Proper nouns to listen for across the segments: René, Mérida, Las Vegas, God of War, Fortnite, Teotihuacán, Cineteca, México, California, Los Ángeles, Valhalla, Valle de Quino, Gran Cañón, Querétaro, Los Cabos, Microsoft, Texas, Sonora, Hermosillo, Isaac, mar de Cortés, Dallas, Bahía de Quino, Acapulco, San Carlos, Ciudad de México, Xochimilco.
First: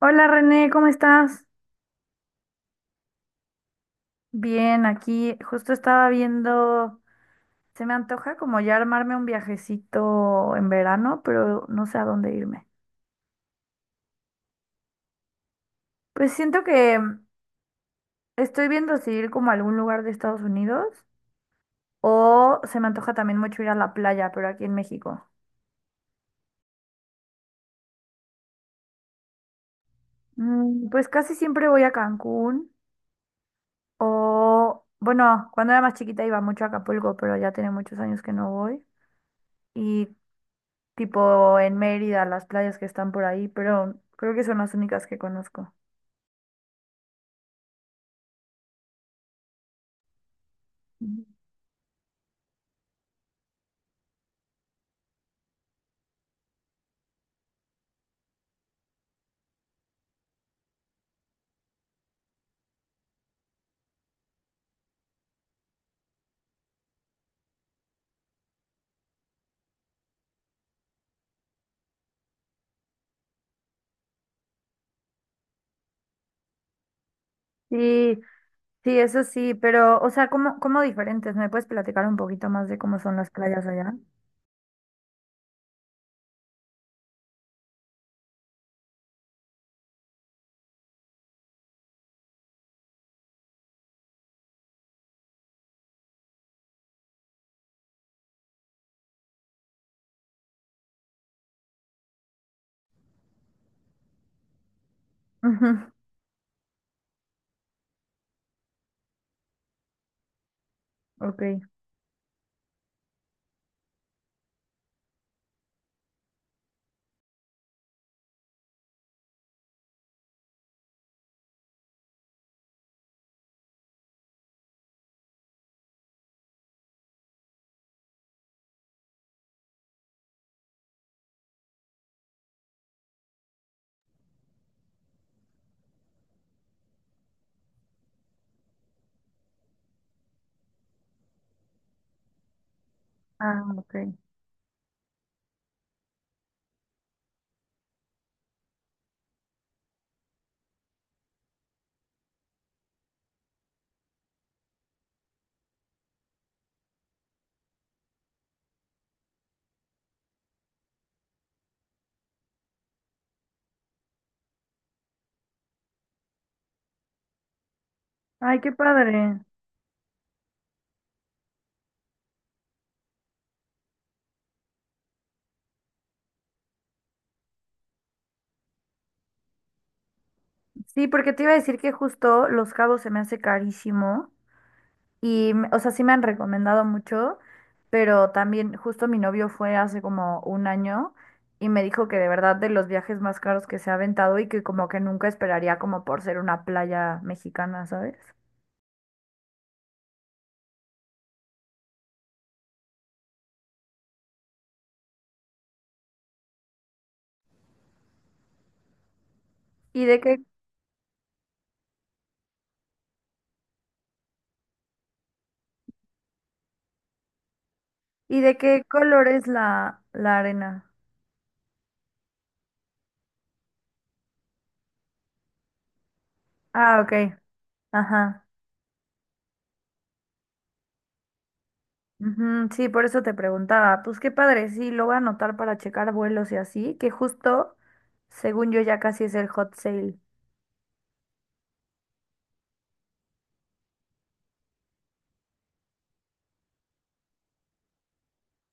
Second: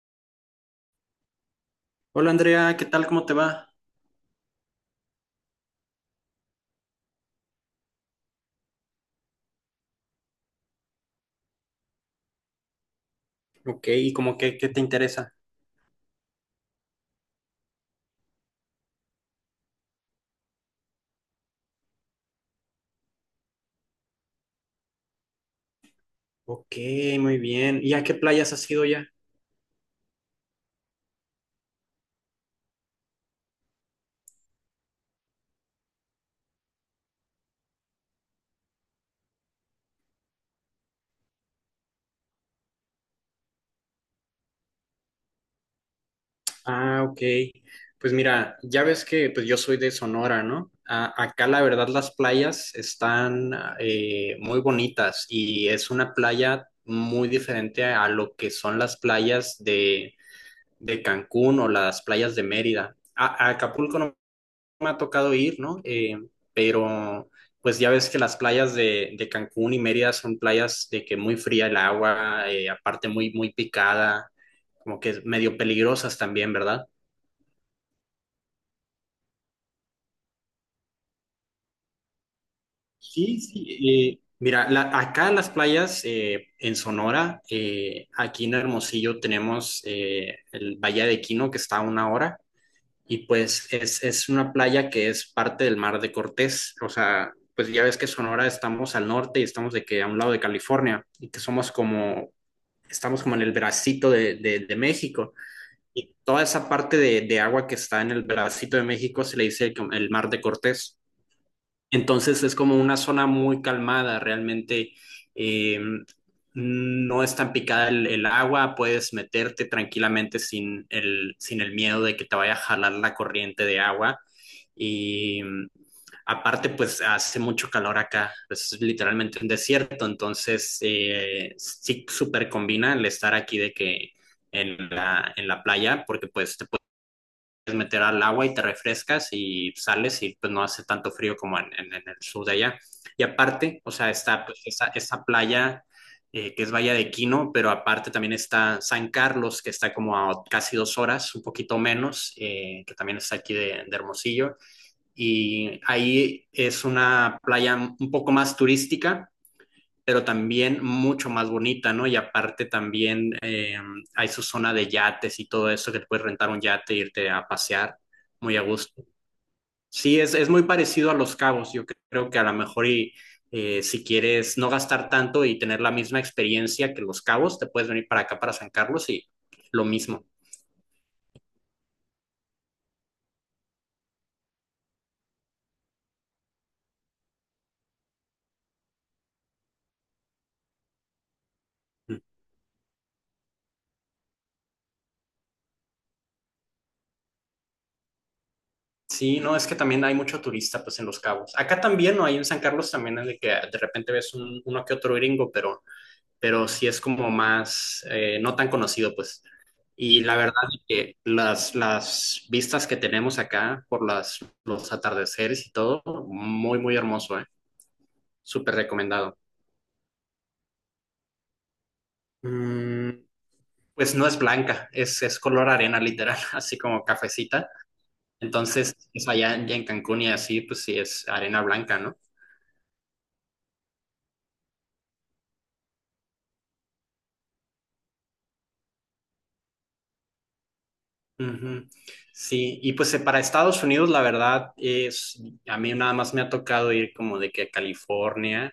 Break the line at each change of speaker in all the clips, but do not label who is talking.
Hola René, ¿cómo estás?
Hola Andrea, ¿qué tal? ¿Cómo te va?
Bien, aquí justo estaba viendo, se me antoja como ya armarme un viajecito en verano, pero no sé a dónde irme.
Ok, ¿y como que qué te interesa?
Pues siento que estoy viendo si ir como a algún lugar de Estados Unidos o se me antoja también mucho ir a la playa, pero aquí en México.
Ok, muy bien. ¿Y a qué playas has ido ya?
Pues casi siempre voy a Cancún o, bueno, cuando era más chiquita iba mucho a Acapulco, pero ya tiene muchos años que no voy. Y tipo en Mérida, las playas que están por ahí, pero creo que son las únicas que conozco.
Ah, ok. Pues mira, ya ves que pues yo soy de Sonora, ¿no?
Ujú.
Acá la verdad las playas están muy bonitas y es una playa muy diferente a, lo que son las playas de Cancún o las playas de Mérida. A Acapulco no me ha tocado ir, ¿no? Pero pues ya ves que las playas de Cancún y Mérida son playas de que muy fría el agua, aparte muy picada, como que medio peligrosas también, ¿verdad?
Sí, sí, eso sí, pero, o sea, ¿cómo diferentes? ¿Me puedes platicar un poquito más de cómo son las
Sí,
playas allá?
sí. Mira, acá las playas en Sonora, aquí en Hermosillo tenemos el Valle de Quino que está a 1 hora. Y pues es una playa que es parte del mar de Cortés, o sea, pues ya ves que Sonora estamos al norte y estamos de que a un lado de California y que somos como, estamos como en el bracito de México
Ujú.
y toda esa parte agua que está en el bracito de México se le dice el mar de Cortés.
Ok.
Entonces es como una zona muy calmada, realmente eh, no es tan picada el agua, puedes meterte tranquilamente sin sin el miedo de que te vaya a jalar la corriente de agua. Y aparte, pues hace mucho calor acá, pues, es literalmente un desierto, entonces sí súper combina el estar aquí de que en en la playa, porque pues te meter al agua y te refrescas y sales y pues no hace tanto frío como en el sur de allá. Y
Ah,
aparte, o
ok.
sea, está pues, esa playa que es Bahía de Quino, pero aparte también está San Carlos, que está como a casi 2 horas, un poquito menos, que también está aquí de Hermosillo. Y ahí es una playa un poco más turística pero también mucho más bonita, ¿no? Y aparte también hay su zona de yates y todo eso, que te puedes rentar un yate e irte a pasear muy
Ay,
a
qué
gusto.
padre.
Sí, es muy parecido a Los Cabos, yo creo que a lo mejor y, si quieres no gastar tanto y tener la misma experiencia que Los Cabos, te puedes venir para acá, para San Carlos y lo mismo.
Sí, porque te iba a decir que justo Los Cabos se me hace carísimo. Y, o sea, sí me han recomendado mucho, pero también justo mi novio fue hace como un año y me dijo que de verdad de los viajes más caros que se ha aventado y que como que nunca esperaría como por ser una playa mexicana, ¿sabes?
Sí, no, es que también hay mucho turista pues en Los Cabos. Acá también, ¿no? Ahí en San Carlos también es de que de repente ves un, uno que otro gringo, pero sí es como más, no tan conocido, pues.
¿Y de
Y la
qué,
verdad es que las vistas que tenemos acá por las, los atardeceres y todo, muy hermoso, ¿eh?
¿y de
Súper
qué color
recomendado.
es la, la arena?
Mm, pues no es blanca, es color arena literal, así
Ah,
como
ok.
cafecita.
Ajá.
Entonces, es allá en ya en Cancún y así, pues sí es arena blanca, ¿no?
Ujú, sí, por eso te preguntaba. Pues qué padre, sí, lo voy a anotar para checar vuelos y así, que justo, según yo, ya casi es el hot sale.
Ujú. Sí, y pues para Estados Unidos, la verdad es, a mí nada más me ha tocado ir como de que a California.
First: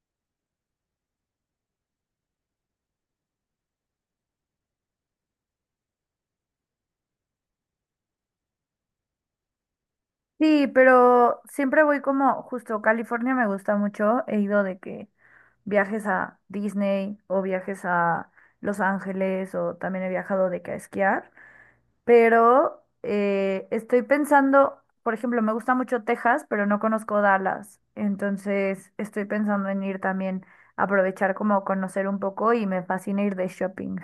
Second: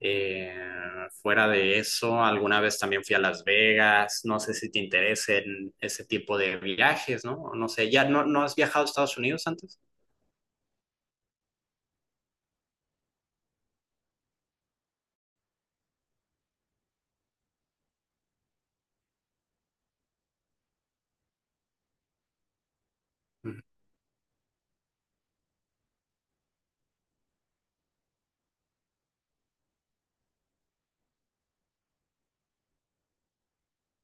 Eh, Fuera de eso, alguna vez también fui a Las Vegas. No sé si te interesen ese tipo de viajes, ¿no? No sé, ¿ya no, no has viajado a Estados Unidos antes?
Sí, pero siempre voy como, justo California me gusta mucho, he ido de que viajes a Disney o viajes a Los Ángeles o también he viajado de que a esquiar, pero
Ujú.
estoy pensando, por ejemplo, me gusta mucho Texas, pero no conozco Dallas, entonces estoy pensando en ir también, aprovechar como conocer un poco y me fascina ir de shopping.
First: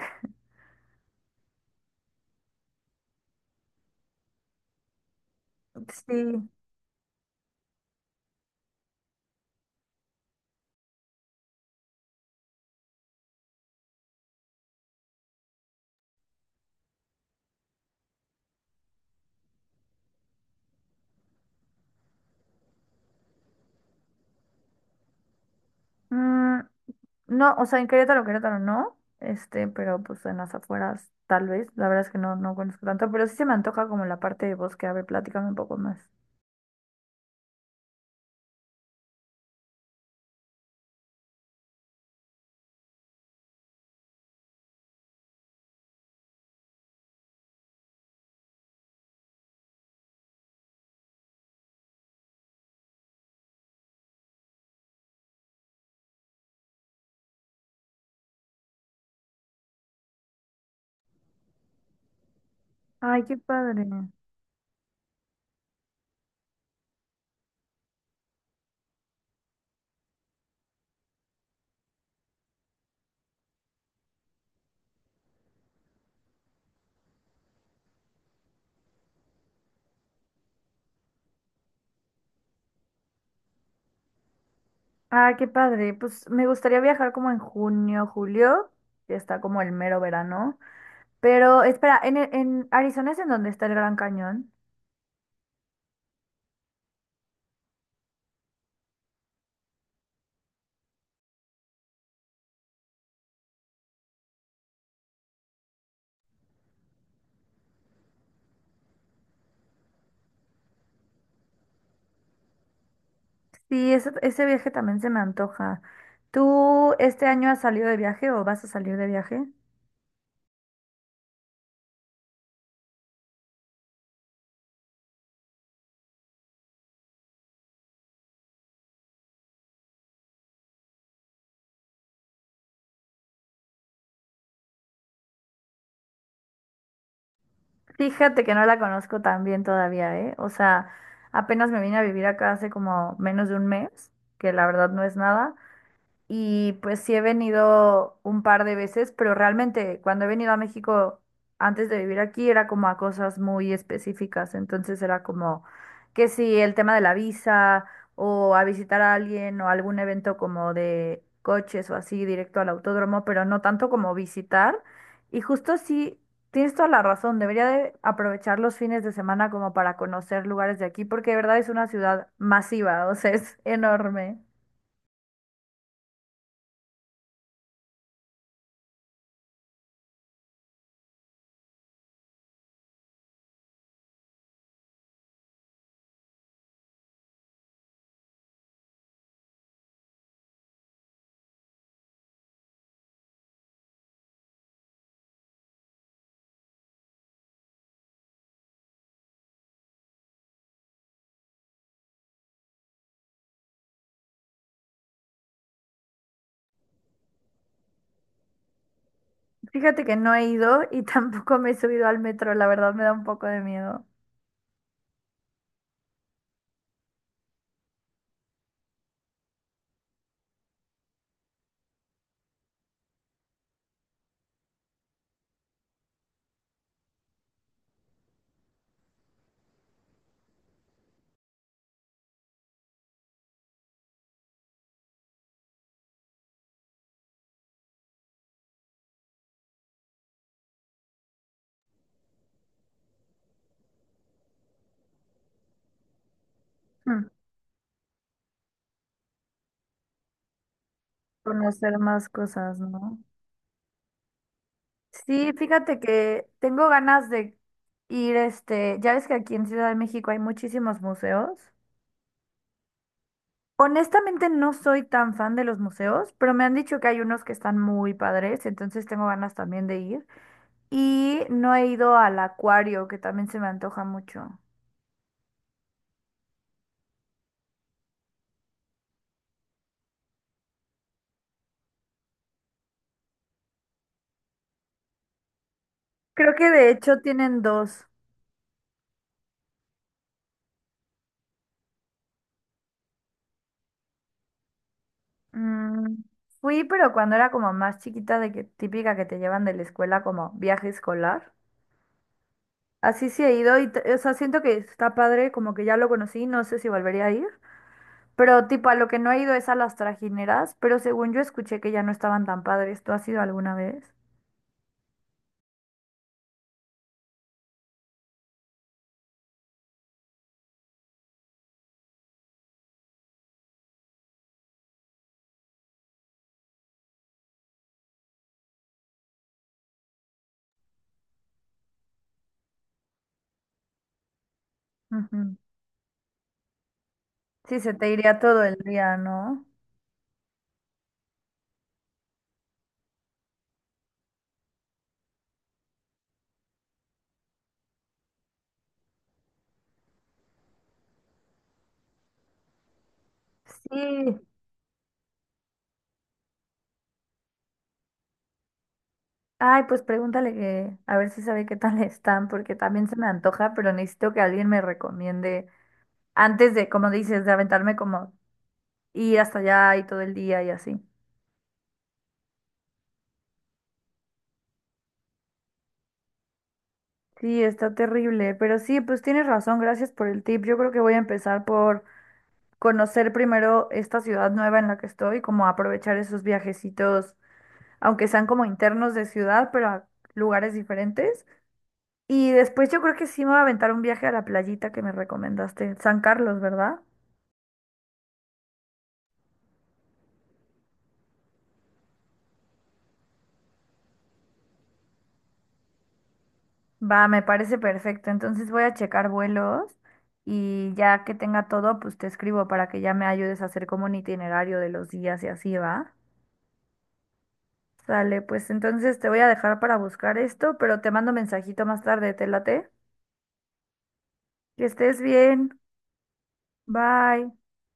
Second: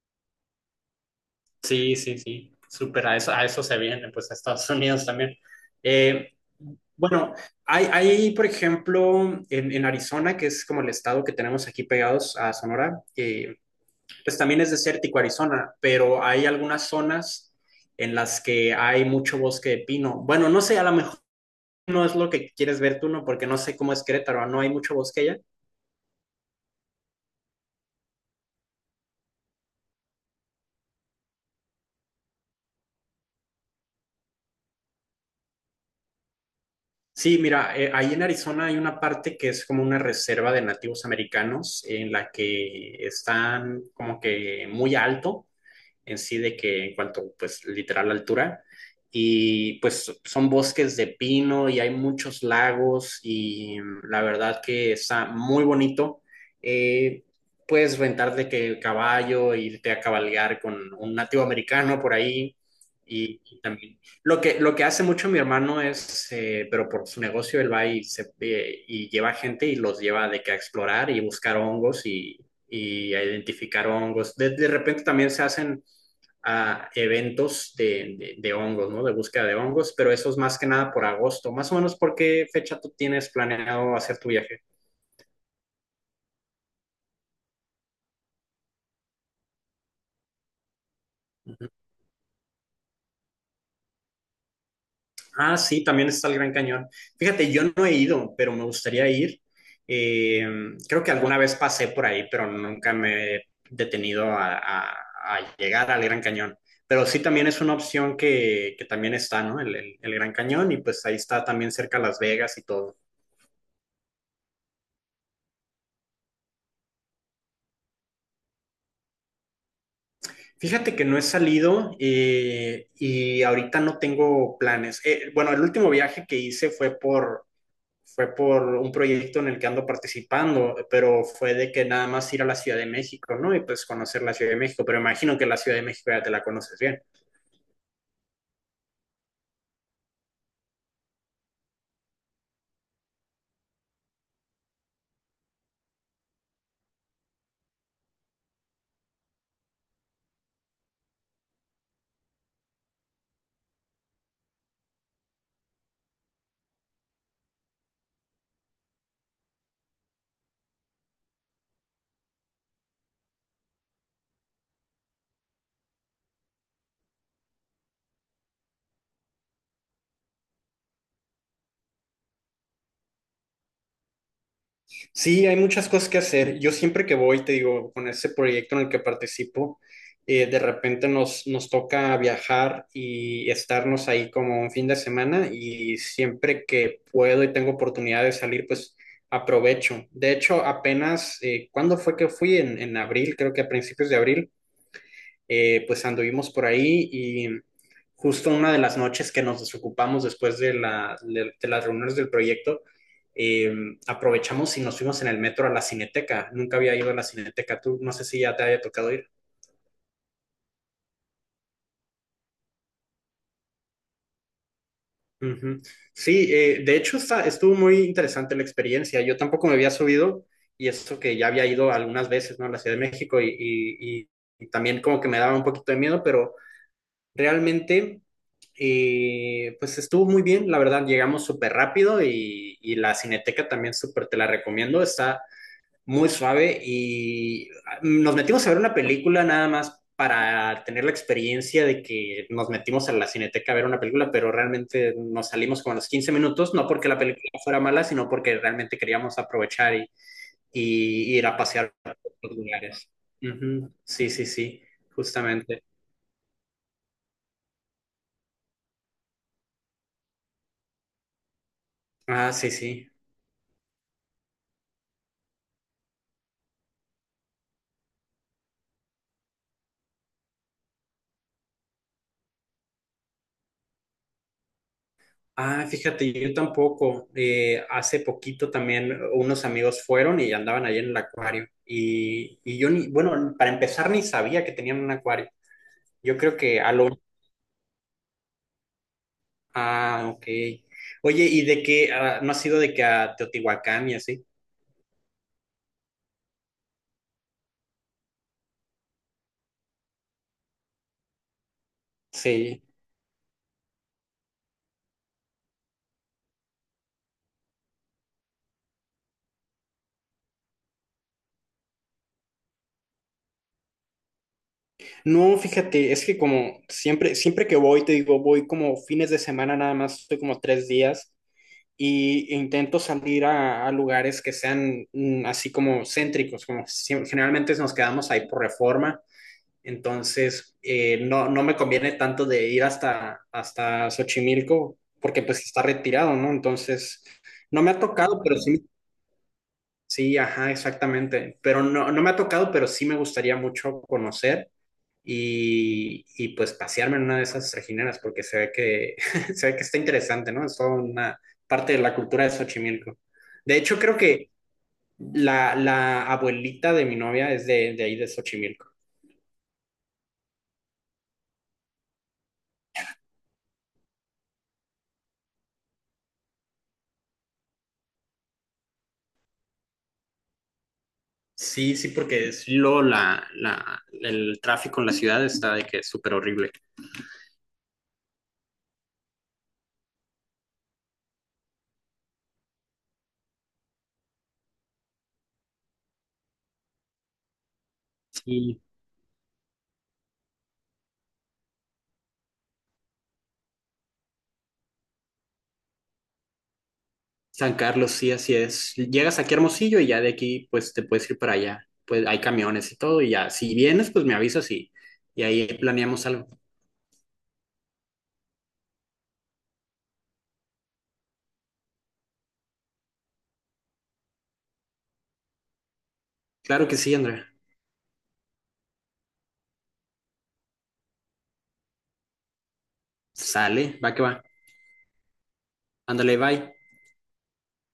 Sí, sí, sí. Súper, a eso se viene, pues a Estados Unidos también.
Sí.
Eh, bueno, hay, por ejemplo, en Arizona, que es como el estado que tenemos aquí pegados a Sonora, pues también es desértico Arizona, pero hay algunas zonas en las que hay mucho bosque de pino. Bueno, no sé, a lo mejor no es lo que quieres ver tú, ¿no? Porque no sé cómo es Querétaro, no hay mucho bosque allá.
Mm, no, o sea, en Querétaro, Querétaro no, este, pero pues en las afueras tal vez, la verdad es que no, no conozco tanto, pero sí se me antoja como la parte de bosque, a ver, platícame un poco más.
Sí, mira, ahí en Arizona hay una parte que es como una reserva de nativos americanos en la que están como que muy alto en sí de que en cuanto, pues, literal altura. Y pues son bosques de pino y hay muchos lagos y la verdad que está muy bonito. Eh, Puedes rentar de que caballo, irte a cabalgar con un nativo americano por ahí.
Ay, qué
Y
padre.
también lo que hace mucho mi hermano es, pero por su negocio, él va y, se, y lleva gente y los lleva de que a explorar y buscar hongos y a identificar hongos. De repente también se hacen a eventos de hongos, ¿no? De búsqueda de hongos, pero eso es más que nada por agosto. Más o menos, ¿por qué fecha tú tienes planeado hacer tu viaje?
Ah, qué padre. Pues me gustaría viajar como en junio, julio, que está como el mero verano. Pero
Ujú.
espera, en Arizona es en donde está el Gran Cañón.
Ah, sí, también está el Gran Cañón. Fíjate, yo no he ido, pero me gustaría ir. Eh, Creo que alguna vez pasé por ahí, pero nunca me he detenido a, a llegar al Gran Cañón. Pero sí también es una opción que también está, ¿no? El Gran Cañón y pues ahí está también cerca Las Vegas y todo.
Sí, ese viaje también se me antoja. ¿Tú este año has salido de viaje o vas a salir de viaje?
Fíjate que no he salido y ahorita no tengo planes. Bueno, el último viaje que hice fue por un proyecto en el que ando participando, pero fue de que nada más ir a la Ciudad de México, ¿no? Y pues conocer la Ciudad de México, pero imagino que la Ciudad de México ya te la conoces bien.
Fíjate que no la conozco tan bien todavía, ¿eh? O sea, apenas me vine a vivir acá hace como menos de un mes, que la verdad no es nada. Y pues sí he venido un par de veces, pero realmente cuando he venido a México antes de vivir aquí era como a cosas muy específicas. Entonces era como que si el tema de la visa o a visitar a alguien o algún evento como de coches o así directo al autódromo, pero no tanto como visitar. Y justo sí, tienes toda la razón, debería de aprovechar los fines de semana como para conocer lugares de aquí, porque de verdad es una ciudad masiva, o sea, es enorme.
Sí, hay muchas cosas que hacer. Yo siempre que voy, te digo, con ese proyecto en el que participo, de repente nos toca viajar y estarnos ahí como un fin de semana y siempre que puedo y tengo oportunidad de salir, pues aprovecho. De hecho, apenas, ¿cuándo fue que fui? En abril, creo que a principios de abril, pues anduvimos por ahí y justo una de las noches que nos desocupamos después de, de las reuniones del proyecto, eh, aprovechamos y nos fuimos en el metro a la Cineteca. Nunca había ido a la Cineteca, tú no sé si ya te había tocado ir.
Fíjate que no he ido y tampoco me he subido al metro, la verdad me da un poco de miedo.
Ujú. Sí, de hecho estuvo muy interesante la experiencia. Yo tampoco me había subido y eso que ya había ido algunas veces, ¿no? A la Ciudad de México y también como que me daba un poquito de miedo, pero realmente, pues estuvo muy bien, la verdad, llegamos súper rápido y la Cineteca también súper te la recomiendo, está muy suave y ah, nos metimos a ver una película nada más para tener la experiencia de que nos metimos a la Cineteca a ver una película, pero realmente nos salimos como a los 15 minutos, no porque la
mm,
película fuera mala, sino porque realmente queríamos aprovechar y ir a pasear
Conocer
por
más
otros
cosas,
lugares.
¿no?
Ujú, sí, sí, sí,
Sí,
justamente.
fíjate que tengo ganas de ir, este, ya ves que aquí en Ciudad de México hay muchísimos museos.
Ah, sí, sí.
Honestamente no soy tan fan de los museos, pero me han dicho que hay unos que están muy padres, entonces tengo ganas también de ir. Y no he ido al acuario, que también se me antoja mucho.
Ah, fíjate, yo tampoco. Hace poquito también unos amigos fueron y andaban ahí en el acuario. Y yo ni, bueno, para empezar ni sabía que tenían un acuario. Yo
Creo
creo
que
que
de
a lo...
hecho tienen dos.
Ah, ok. Oye, ¿y de qué? Ah, ¿no ha sido de que a Teotihuacán y así?
Mm, Fui, pero cuando era como más chiquita, de que típica que te llevan de la escuela como viaje escolar.
Sí.
Así sí he ido y, o sea, siento que está padre, como que ya lo conocí, no sé si volvería a ir. Pero tipo, a lo que no he ido es a las trajineras, pero según yo escuché que ya no estaban tan padres. ¿Tú has ido alguna vez?
No, fíjate, es que como siempre, siempre que voy, te digo, voy como fines de semana nada más, estoy como 3 días. Y intento salir a lugares que sean así como céntricos, como si- generalmente nos quedamos ahí por reforma, entonces no, no me conviene tanto de ir hasta Xochimilco porque
Ujú.
pues está retirado, ¿no? Entonces,
Sí,
no
se
me ha
te iría
tocado, pero
todo el
sí,
día, ¿no?
sí, ajá, exactamente, pero no, no me ha tocado, pero sí me gustaría mucho conocer y, pues pasearme en una de esas regineras porque se ve que, se ve que está interesante, ¿no? Es toda una parte de la cultura de Xochimilco. De hecho, creo
Sí.
que la abuelita de mi novia es de ahí de Xochimilco.
Ay, pues pregúntale que a ver si sabe qué tal están, porque también se me antoja, pero necesito que alguien me recomiende antes de, como dices, de aventarme como y hasta allá y todo el día y así.
Sí, sí, porque es lo, el tráfico en la ciudad está de que es súper horrible.
Sí, está terrible, pero sí, pues tienes razón, gracias por el tip. Yo creo que voy a empezar por conocer primero esta ciudad nueva en la que estoy, como aprovechar esos viajecitos, aunque sean como
Sí,
internos de ciudad, pero a lugares diferentes. Y después yo creo que sí me voy a aventar un viaje a la playita que me recomendaste, San Carlos, ¿verdad?
San Carlos, sí, así es. Llegas aquí a Hermosillo y ya de aquí, pues te puedes ir para allá. Pues hay camiones y todo, y ya, si vienes, pues me avisas y ahí planeamos algo.
Va, me parece perfecto. Entonces voy a checar vuelos y ya que tenga todo, pues te escribo para que ya me ayudes a hacer como un itinerario de los días y así va.
Claro que sí, Andrea.
Sale, pues entonces te voy a dejar para buscar esto, pero te mando mensajito más tarde, te late.
Sale, va que va.
Que estés bien.
Ándale, bye.
Bye.